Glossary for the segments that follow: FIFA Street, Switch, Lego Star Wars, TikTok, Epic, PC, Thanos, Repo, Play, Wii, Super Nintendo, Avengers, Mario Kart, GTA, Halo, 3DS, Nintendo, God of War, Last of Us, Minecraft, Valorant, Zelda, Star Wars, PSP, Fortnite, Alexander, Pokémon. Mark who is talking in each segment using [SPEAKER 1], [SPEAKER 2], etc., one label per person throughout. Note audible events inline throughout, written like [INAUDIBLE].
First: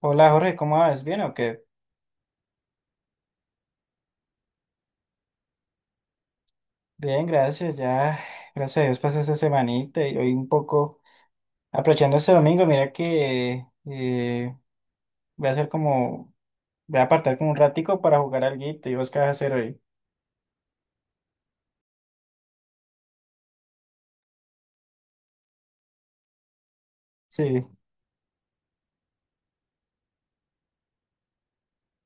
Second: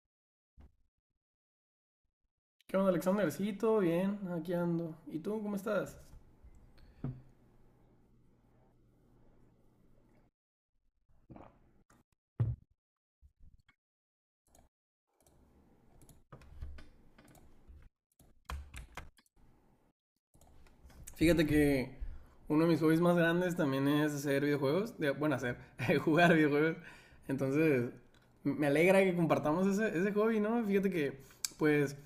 [SPEAKER 1] Hola Jorge, ¿cómo vas? ¿Bien o qué?
[SPEAKER 2] ¿Qué onda, Alexander? Sí, todo bien, aquí ando. ¿Y tú, cómo estás?
[SPEAKER 1] Bien, gracias. Ya, gracias a Dios pasé esta semanita y hoy un poco aprovechando este domingo, mira que voy a hacer como, voy a apartar como un ratico para jugar alguito. ¿Y vos qué vas a hacer hoy?
[SPEAKER 2] Fíjate que uno de mis hobbies más grandes también es hacer videojuegos. Hacer, [LAUGHS] jugar videojuegos.
[SPEAKER 1] Sí,
[SPEAKER 2] Entonces, me alegra que compartamos ese hobby, ¿no? Fíjate que, pues,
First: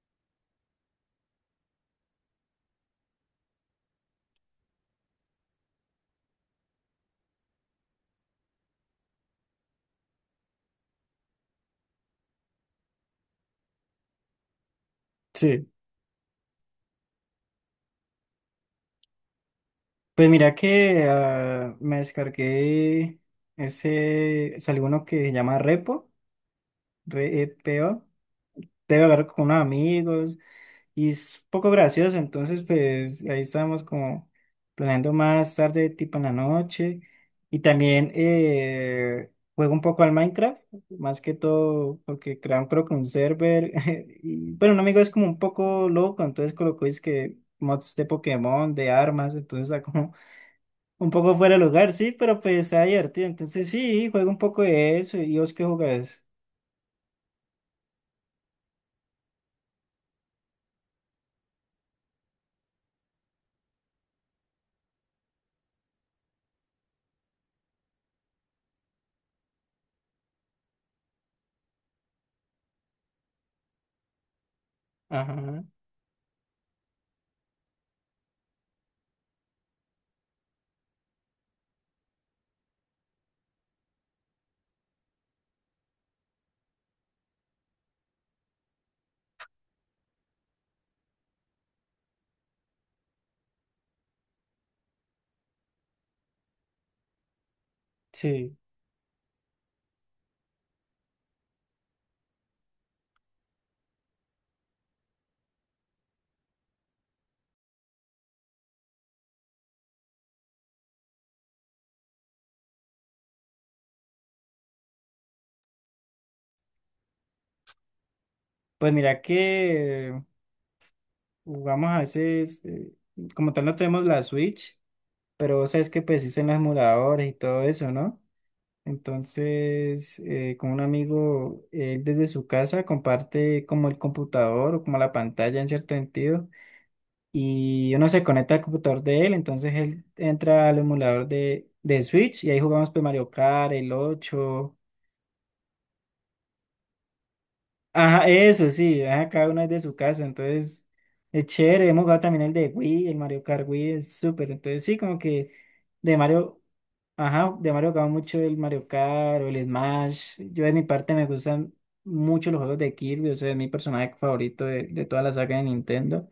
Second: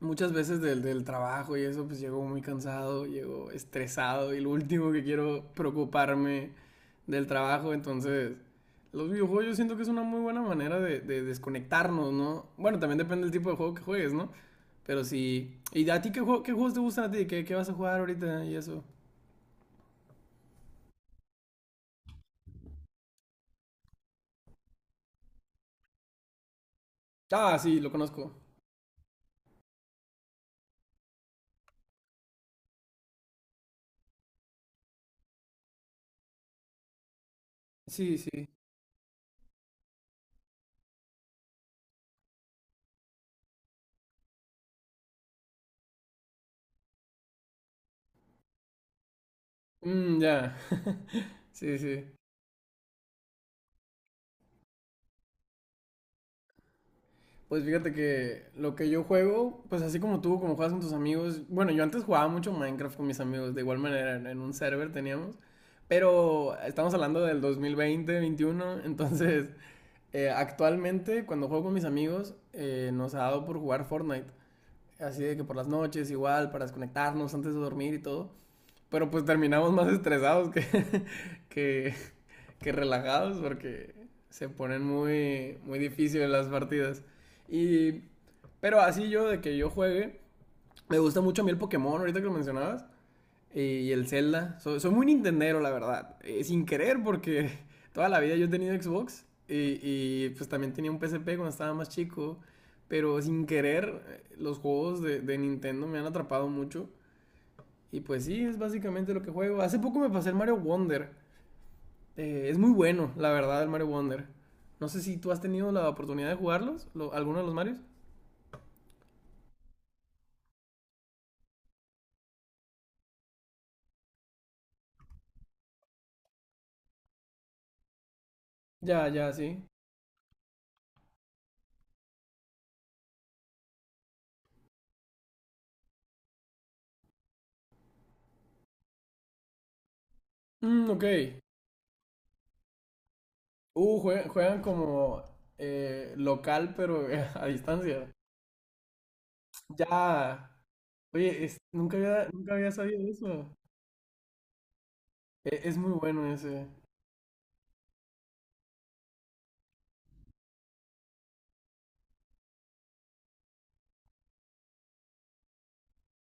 [SPEAKER 2] muchas veces del trabajo y eso, pues llego muy cansado, llego estresado y lo último que quiero preocuparme del trabajo. Entonces, los videojuegos yo siento que es una muy buena manera de desconectarnos, ¿no? Bueno, también depende del tipo de juego que juegues, ¿no? Pero sí.
[SPEAKER 1] sí.
[SPEAKER 2] ¿Y a ti qué, qué juegos te gustan a ti? ¿Qué, qué vas a jugar ahorita y eso?
[SPEAKER 1] Pues mira que me descargué ese, salió uno que se llama Repo,
[SPEAKER 2] Ah, sí, lo
[SPEAKER 1] Repo.
[SPEAKER 2] conozco.
[SPEAKER 1] Debe hablar con unos amigos y es un poco gracioso, entonces pues ahí estábamos como planeando más tarde, tipo en la noche, y también
[SPEAKER 2] Sí, sí.
[SPEAKER 1] juego un poco al Minecraft, más que todo porque crearon creo que un server, [LAUGHS] y, pero un amigo es como un poco loco, entonces colocó es que mods de Pokémon, de armas, entonces está como
[SPEAKER 2] Mm, ya.
[SPEAKER 1] un poco fuera de
[SPEAKER 2] Sí,
[SPEAKER 1] lugar, sí,
[SPEAKER 2] sí.
[SPEAKER 1] pero pues está divertido, entonces sí, juego un poco de eso, y vos qué jugás,
[SPEAKER 2] Pues fíjate que lo que yo juego, pues así como tú, como juegas con tus amigos. Bueno, yo antes jugaba mucho Minecraft con mis amigos, de igual manera, en un server teníamos. Pero estamos hablando del 2020, 2021, [LAUGHS] entonces actualmente cuando juego con mis amigos nos ha dado por jugar Fortnite. Así de que por
[SPEAKER 1] ajá,
[SPEAKER 2] las noches igual, para desconectarnos antes de dormir y todo. Pero pues terminamos más estresados [LAUGHS] que, que relajados porque se ponen muy, muy difíciles las partidas. Y, pero así yo, de que yo juegue, me gusta mucho a mí el Pokémon, ahorita que lo mencionabas, y el Zelda. Soy muy Nintendero, la verdad. Sin querer, porque [LAUGHS] toda la vida yo he
[SPEAKER 1] sí.
[SPEAKER 2] tenido Xbox y pues también tenía un PSP cuando estaba más chico. Pero sin querer, los juegos de Nintendo me han atrapado mucho. Y pues sí, es básicamente lo que juego. Hace poco me pasé el Mario Wonder. Es muy bueno, la verdad, el Mario Wonder. No sé si tú has tenido la oportunidad de jugarlos, alguno de los Marios.
[SPEAKER 1] Pues mira que jugamos a veces, como tal no tenemos la Switch, pero vos sabes que pues en los emuladores y todo eso, ¿no?
[SPEAKER 2] Ya, ya, sí.
[SPEAKER 1] Entonces, con un amigo, él desde su casa comparte como el computador o como la pantalla en cierto sentido, y uno se conecta al computador de él, entonces él entra al
[SPEAKER 2] Mm, ok.
[SPEAKER 1] emulador de Switch y ahí jugamos pues Mario Kart, el
[SPEAKER 2] Juegan
[SPEAKER 1] ocho.
[SPEAKER 2] como local, pero [LAUGHS] a distancia.
[SPEAKER 1] Ajá, eso sí, ajá, cada uno es de su casa,
[SPEAKER 2] Ya.
[SPEAKER 1] entonces
[SPEAKER 2] Oye,
[SPEAKER 1] es chévere.
[SPEAKER 2] nunca
[SPEAKER 1] Hemos jugado
[SPEAKER 2] había,
[SPEAKER 1] también el
[SPEAKER 2] nunca
[SPEAKER 1] de
[SPEAKER 2] había sabido
[SPEAKER 1] Wii, el Mario
[SPEAKER 2] eso.
[SPEAKER 1] Kart Wii es súper. Entonces sí, como que
[SPEAKER 2] Es muy
[SPEAKER 1] de
[SPEAKER 2] bueno
[SPEAKER 1] Mario,
[SPEAKER 2] ese.
[SPEAKER 1] ajá, de Mario jugaba mucho el Mario Kart o el Smash. Yo de mi parte me gustan mucho los juegos de Kirby, o sea, es mi personaje favorito de toda la saga de Nintendo.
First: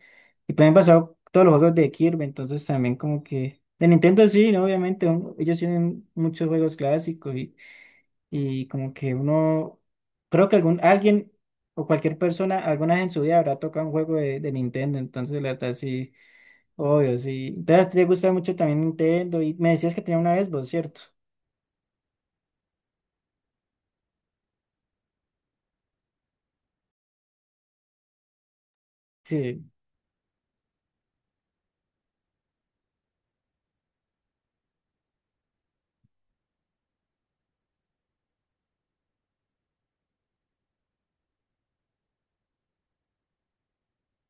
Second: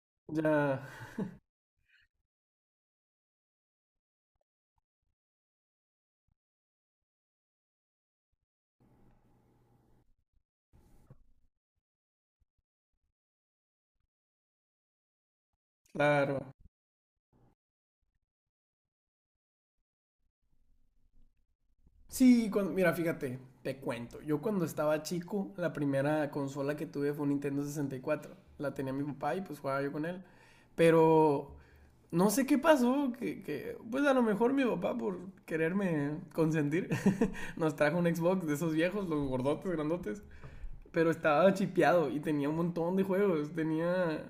[SPEAKER 1] Y pues me han
[SPEAKER 2] Ya,
[SPEAKER 1] pasado todos los juegos de Kirby, entonces también como que de Nintendo sí, ¿no? Obviamente ellos tienen muchos juegos clásicos y como que uno, creo que alguien o cualquier persona alguna vez en su vida habrá tocado un juego de Nintendo, entonces la verdad sí,
[SPEAKER 2] claro.
[SPEAKER 1] obvio, sí. Entonces a ti te gusta mucho también Nintendo y me decías que tenía una Xbox, ¿cierto?
[SPEAKER 2] Sí, mira, fíjate, te cuento. Yo cuando estaba chico, la primera consola que tuve fue un Nintendo 64. La tenía mi papá y pues
[SPEAKER 1] Sí,
[SPEAKER 2] jugaba yo con él. Pero no sé qué pasó, pues a lo mejor mi papá por quererme consentir [LAUGHS] nos trajo un Xbox de esos viejos, los gordotes, grandotes, pero estaba chipeado y tenía un montón de juegos.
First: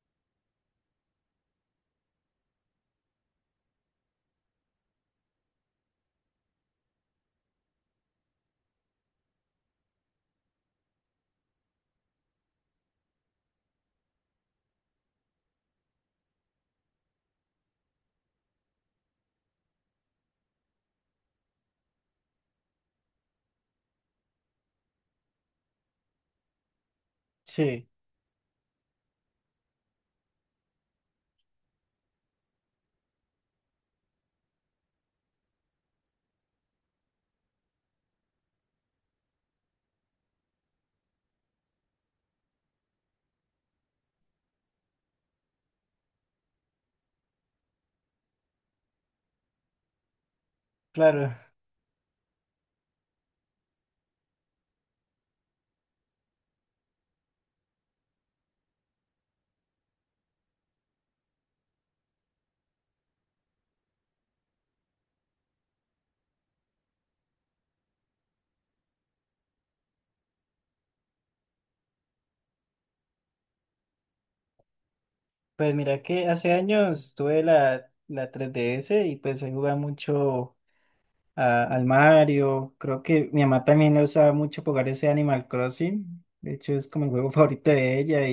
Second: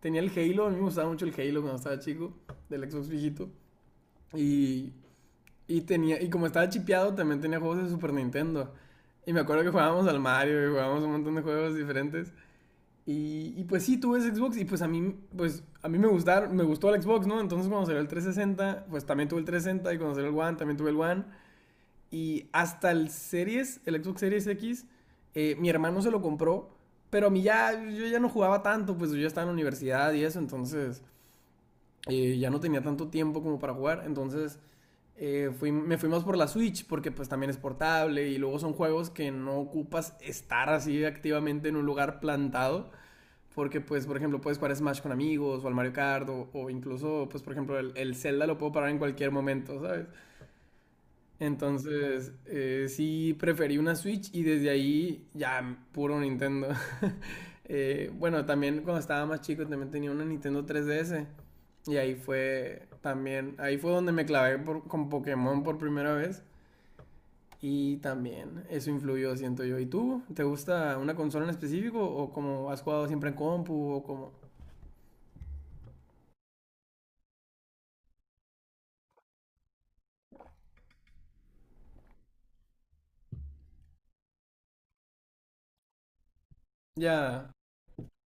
[SPEAKER 2] Tenía el Halo, a mí me gustaba mucho el Halo cuando estaba chico, del Xbox viejito, y, y tenía, y como estaba chipeado también tenía juegos de Super Nintendo, y me acuerdo que jugábamos al Mario y jugábamos un montón de juegos diferentes. Pues sí, tuve Xbox y pues a mí gustaron, me gustó el Xbox, ¿no? Entonces cuando salió el 360, pues también tuve el 360 y cuando salió el One también tuve el One. Y hasta el Series, el Xbox Series X, mi hermano se lo compró, pero a mí ya,
[SPEAKER 1] sí,
[SPEAKER 2] yo ya no jugaba tanto, pues yo ya estaba en la universidad y eso. Entonces, ya no tenía tanto tiempo como para jugar. Entonces, me fuimos por la Switch porque pues también es portable y luego son juegos que no ocupas estar así activamente en un lugar plantado, porque, pues, por ejemplo, puedes jugar Smash con amigos o al Mario Kart, o incluso, pues, por ejemplo, Zelda lo puedo parar en cualquier momento, ¿sabes?
[SPEAKER 1] claro.
[SPEAKER 2] Entonces, sí preferí una Switch y desde ahí ya puro Nintendo. [LAUGHS] Bueno, También cuando estaba más chico también tenía una Nintendo 3DS. Y ahí fue también, ahí fue donde me clavé por, con Pokémon por primera vez. Y también eso influyó, siento yo. ¿Y tú? ¿Te gusta una consola en específico o como has jugado siempre en compu o como...
[SPEAKER 1] Pues mira que hace años tuve la 3DS y pues ahí jugaba mucho al Mario. Creo que mi mamá también la usaba mucho para jugar ese Animal Crossing. De hecho, es como el juego [LAUGHS]
[SPEAKER 2] Ya,
[SPEAKER 1] favorito de ella.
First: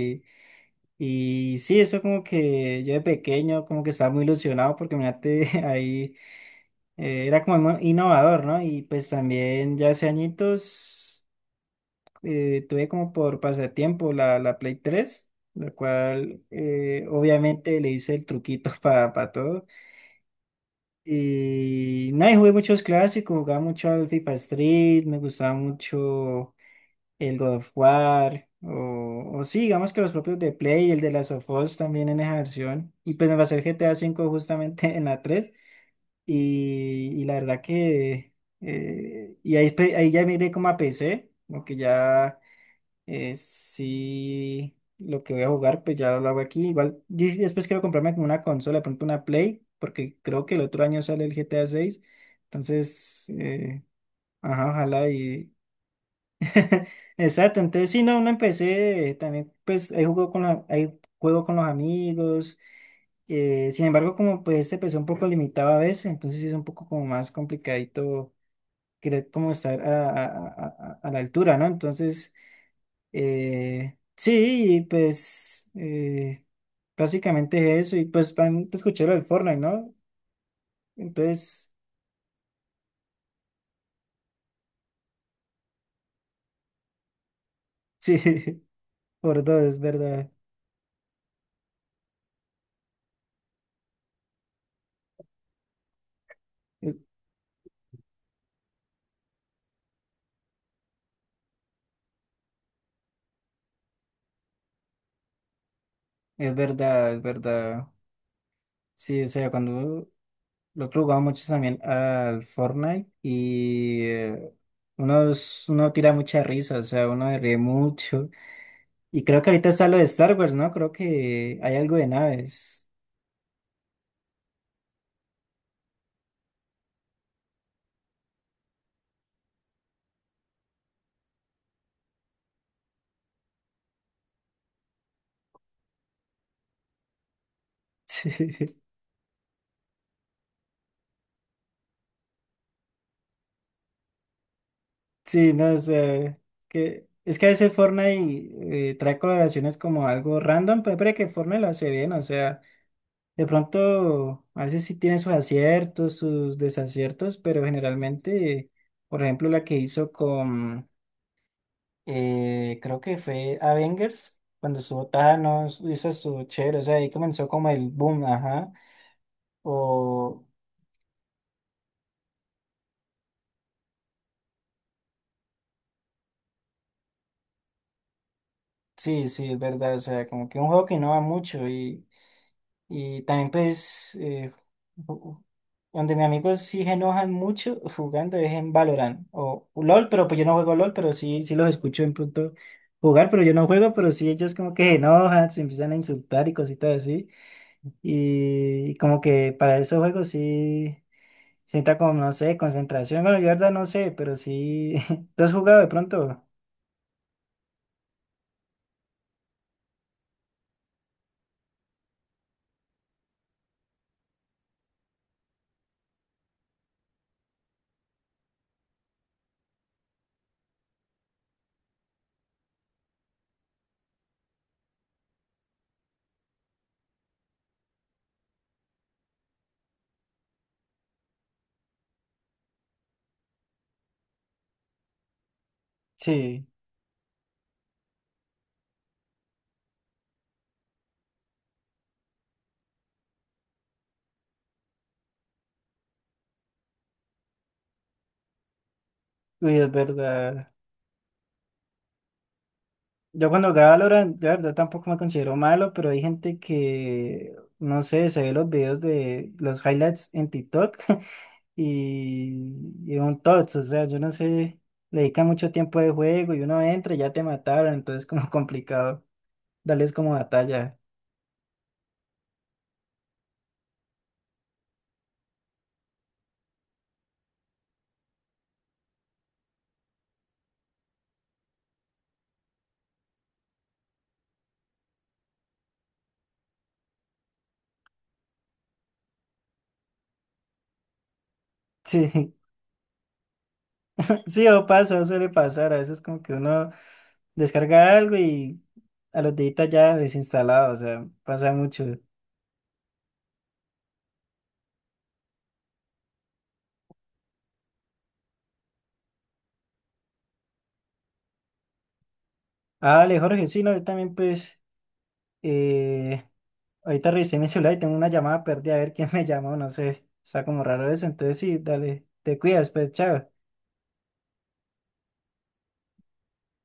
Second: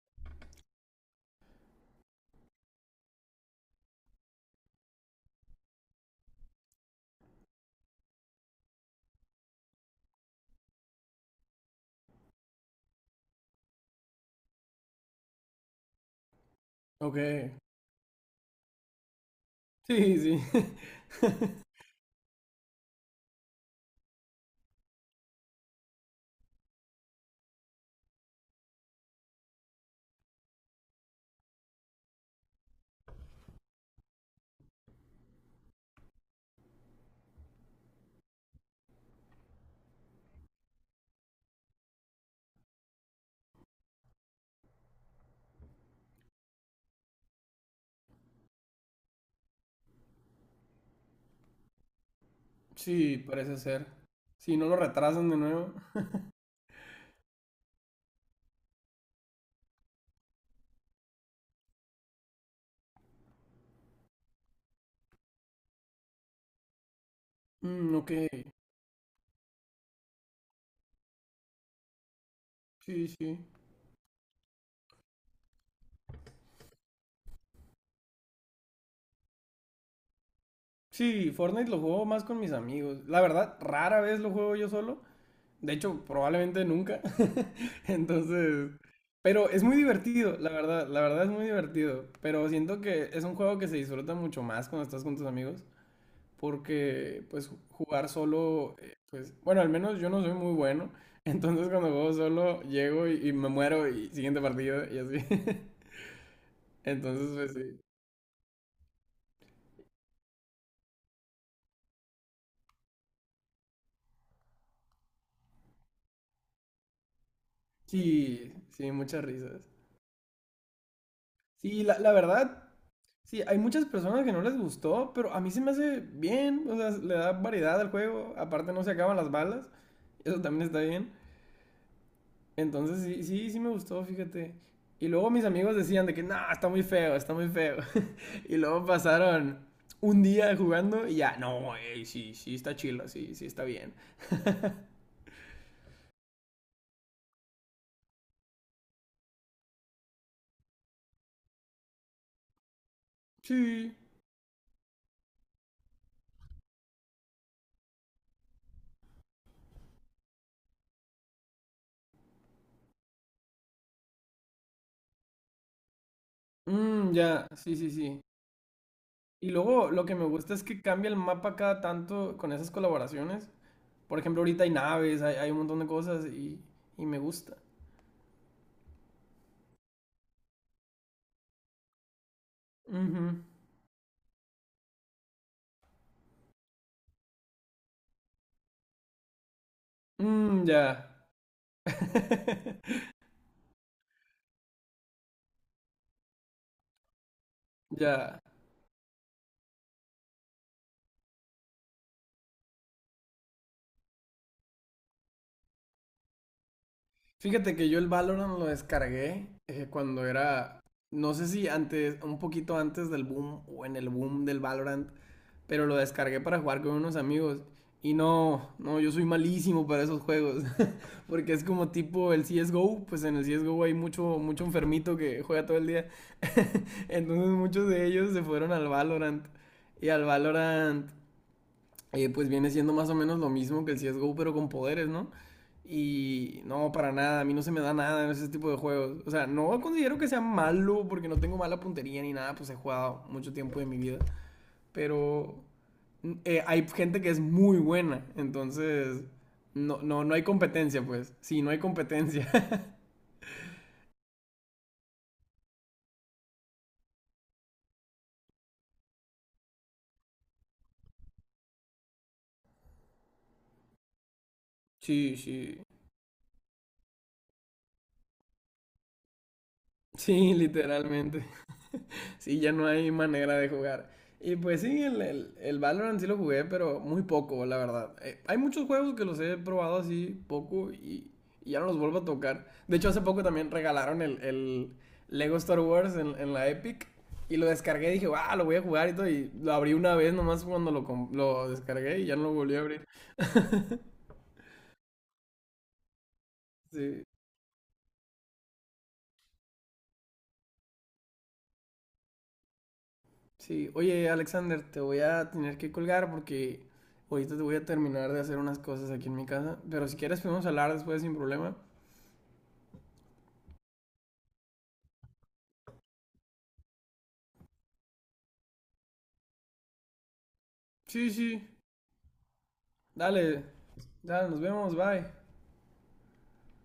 [SPEAKER 1] Y sí, eso como que yo de pequeño como que estaba muy ilusionado porque mirate [LAUGHS] ahí era como muy innovador, ¿no? Y pues también ya hace añitos tuve como por pasatiempo la Play tres, la cual
[SPEAKER 2] ok.
[SPEAKER 1] obviamente le hice el truquito [LAUGHS] para todo.
[SPEAKER 2] Sí, sí. [LAUGHS]
[SPEAKER 1] Y nada, y jugué muchos clásicos, jugaba mucho al FIFA Street, me gustaba mucho el God of War, o sí, digamos que los propios de Play, el de Last of Us también en esa versión, y pues me pasé el GTA cinco [LAUGHS] justamente en la 3 y la verdad que, y ahí, ahí ya miré como a PC, como que ya sí, lo que voy a jugar, pues ya lo hago aquí, igual y después quiero comprarme como una consola, de pronto una Play, porque creo que el otro año sale el GTA seis,
[SPEAKER 2] Sí,
[SPEAKER 1] entonces,
[SPEAKER 2] parece ser. Si no
[SPEAKER 1] ajá,
[SPEAKER 2] lo
[SPEAKER 1] ojalá.
[SPEAKER 2] retrasan de nuevo.
[SPEAKER 1] [LAUGHS] Exacto, entonces sí, no, no empecé, también pues ahí juego con ahí juego con los amigos, sin embargo como pues se empezó un poco limitado a veces, entonces sí es un poco como más
[SPEAKER 2] Mm, ok.
[SPEAKER 1] complicadito querer como estar a la altura, ¿no? Entonces,
[SPEAKER 2] Sí, sí.
[SPEAKER 1] sí, y, pues básicamente es eso, y pues también te escuché lo del Fortnite, ¿no?
[SPEAKER 2] Sí, Fortnite
[SPEAKER 1] Entonces,
[SPEAKER 2] lo juego más con mis amigos. La verdad, rara vez lo juego yo solo. De hecho, probablemente nunca. [LAUGHS]
[SPEAKER 1] sí,
[SPEAKER 2] Entonces,
[SPEAKER 1] [LAUGHS] por
[SPEAKER 2] pero
[SPEAKER 1] dos,
[SPEAKER 2] es muy
[SPEAKER 1] es verdad,
[SPEAKER 2] divertido, la verdad es muy divertido. Pero siento que es un juego que se disfruta mucho más cuando estás con tus amigos,
[SPEAKER 1] es
[SPEAKER 2] porque pues jugar solo, pues bueno, al menos yo no soy muy bueno. [LAUGHS] Entonces cuando juego solo llego y me muero y siguiente partido y así. [LAUGHS]
[SPEAKER 1] es verdad, es
[SPEAKER 2] Entonces, pues sí,
[SPEAKER 1] verdad. Sí, o sea, cuando lo otro jugaba mucho también al Fortnite y uno, uno tira mucha risa, o sea, uno ríe mucho.
[SPEAKER 2] sí, sí,
[SPEAKER 1] Y
[SPEAKER 2] muchas
[SPEAKER 1] creo que
[SPEAKER 2] risas.
[SPEAKER 1] ahorita está lo de Star Wars, ¿no? Creo que hay
[SPEAKER 2] Sí,
[SPEAKER 1] algo
[SPEAKER 2] la,
[SPEAKER 1] de
[SPEAKER 2] la verdad,
[SPEAKER 1] naves. [LAUGHS]
[SPEAKER 2] sí, hay muchas personas que no les gustó, pero a mí se me hace bien, o sea, le da variedad al juego, aparte no se acaban las balas, eso también está bien. Entonces, sí, sí, sí me gustó, fíjate. Y luego mis amigos decían de que, no, está muy feo, está muy feo. Y
[SPEAKER 1] Sí,
[SPEAKER 2] luego pasaron un día jugando y ya, no, ey, sí, sí, está chila, sí, sí, está bien. [LAUGHS]
[SPEAKER 1] sí, no, o sea, que, es que a veces Fortnite trae colaboraciones como algo random, pero parece que Fortnite lo hace bien, o sea, de
[SPEAKER 2] sí,
[SPEAKER 1] pronto a veces sí tiene sus aciertos, sus desaciertos, pero generalmente, por ejemplo, la que hizo con... creo que fue Avengers, cuando estuvo Thanos, y eso estuvo chévere, o sea, ahí
[SPEAKER 2] mm,
[SPEAKER 1] comenzó
[SPEAKER 2] ya,
[SPEAKER 1] como
[SPEAKER 2] sí,
[SPEAKER 1] el
[SPEAKER 2] sí, sí.
[SPEAKER 1] boom, ajá.
[SPEAKER 2] Y luego lo que me
[SPEAKER 1] O
[SPEAKER 2] gusta es que cambia el mapa cada tanto con esas colaboraciones. Por ejemplo, ahorita hay naves, hay un montón de cosas y me gusta.
[SPEAKER 1] sí, sí, es verdad, o sea, como que un juego que innova mucho y
[SPEAKER 2] Ujú.
[SPEAKER 1] también pues ju- donde mis amigos sí se enojan mucho jugando es en Valorant o LOL, pero pues yo no
[SPEAKER 2] Mm,
[SPEAKER 1] juego LOL,
[SPEAKER 2] ya.
[SPEAKER 1] pero sí, sí los escucho en pronto jugar,
[SPEAKER 2] [LAUGHS]
[SPEAKER 1] pero yo no juego, pero sí ellos como que se enojan, se empiezan a insultar y cositas así.
[SPEAKER 2] Ya.
[SPEAKER 1] Y como que para esos juegos sí. Sienta como, no sé, concentración. Bueno, yo la verdad no sé, pero sí. [LAUGHS] ¿Tú has jugado de pronto?
[SPEAKER 2] Fíjate que yo el Valorant lo descargué cuando era, no sé si antes, un poquito antes del boom o en el boom del Valorant. Pero lo descargué para jugar con unos amigos. Y no, no, yo soy malísimo para esos juegos. [LAUGHS] Porque es como tipo el CSGO. Pues en el CSGO hay mucho, mucho enfermito que juega todo el día. Entonces muchos de ellos se fueron al Valorant. Y al Valorant, pues viene siendo más o menos lo mismo que el CSGO, pero con poderes, ¿no? Y
[SPEAKER 1] Sí,
[SPEAKER 2] no, para nada, a mí no se me da nada en ese tipo de juegos. O sea, no considero que sea malo porque no tengo mala puntería ni nada, pues he jugado mucho tiempo de mi vida. Pero hay gente que es muy buena, entonces
[SPEAKER 1] uy, es
[SPEAKER 2] no, no, no hay
[SPEAKER 1] verdad.
[SPEAKER 2] competencia, pues. Sí, no hay competencia. [LAUGHS]
[SPEAKER 1] Yo cuando jugaba Valorant, yo la verdad tampoco me considero malo, pero hay gente que, no sé, se ve los videos de los highlights en TikTok [LAUGHS] y, y un tots, o sea, yo no sé, le
[SPEAKER 2] sí,
[SPEAKER 1] dedican mucho
[SPEAKER 2] sí.
[SPEAKER 1] tiempo de juego y uno entra y ya te mataron, entonces como [LAUGHS] complicado darles como
[SPEAKER 2] Sí,
[SPEAKER 1] batalla.
[SPEAKER 2] literalmente. Sí, ya no hay manera de jugar. Y pues sí, el Valorant sí lo jugué, pero muy poco, la verdad. Hay muchos juegos que los he probado así poco y ya no los vuelvo a tocar. De hecho, hace poco también regalaron el Lego Star Wars en la Epic. Y lo descargué y dije, ah, lo voy a jugar y todo. Y lo abrí una vez nomás cuando lo descargué y ya no
[SPEAKER 1] Sí.
[SPEAKER 2] lo volví a abrir. [LAUGHS]
[SPEAKER 1] Sí, o pasa, suele pasar. A veces como que uno
[SPEAKER 2] Sí.
[SPEAKER 1] descarga algo y a los deditos ya desinstalado, o sea, pasa mucho.
[SPEAKER 2] Sí, oye Alexander, te voy a tener que colgar porque ahorita te voy a terminar de hacer unas cosas aquí en mi casa, pero si quieres podemos hablar después sin problema.
[SPEAKER 1] Ah, vale, Jorge, sí, no, yo también pues, eh, ahorita revisé mi celular y tengo una llamada perdida, a ver quién me llamó, no sé, está como raro eso,
[SPEAKER 2] Sí,
[SPEAKER 1] entonces
[SPEAKER 2] sí,
[SPEAKER 1] sí, dale, te cuidas, pues, chao.
[SPEAKER 2] dale, dale, nos vemos, bye.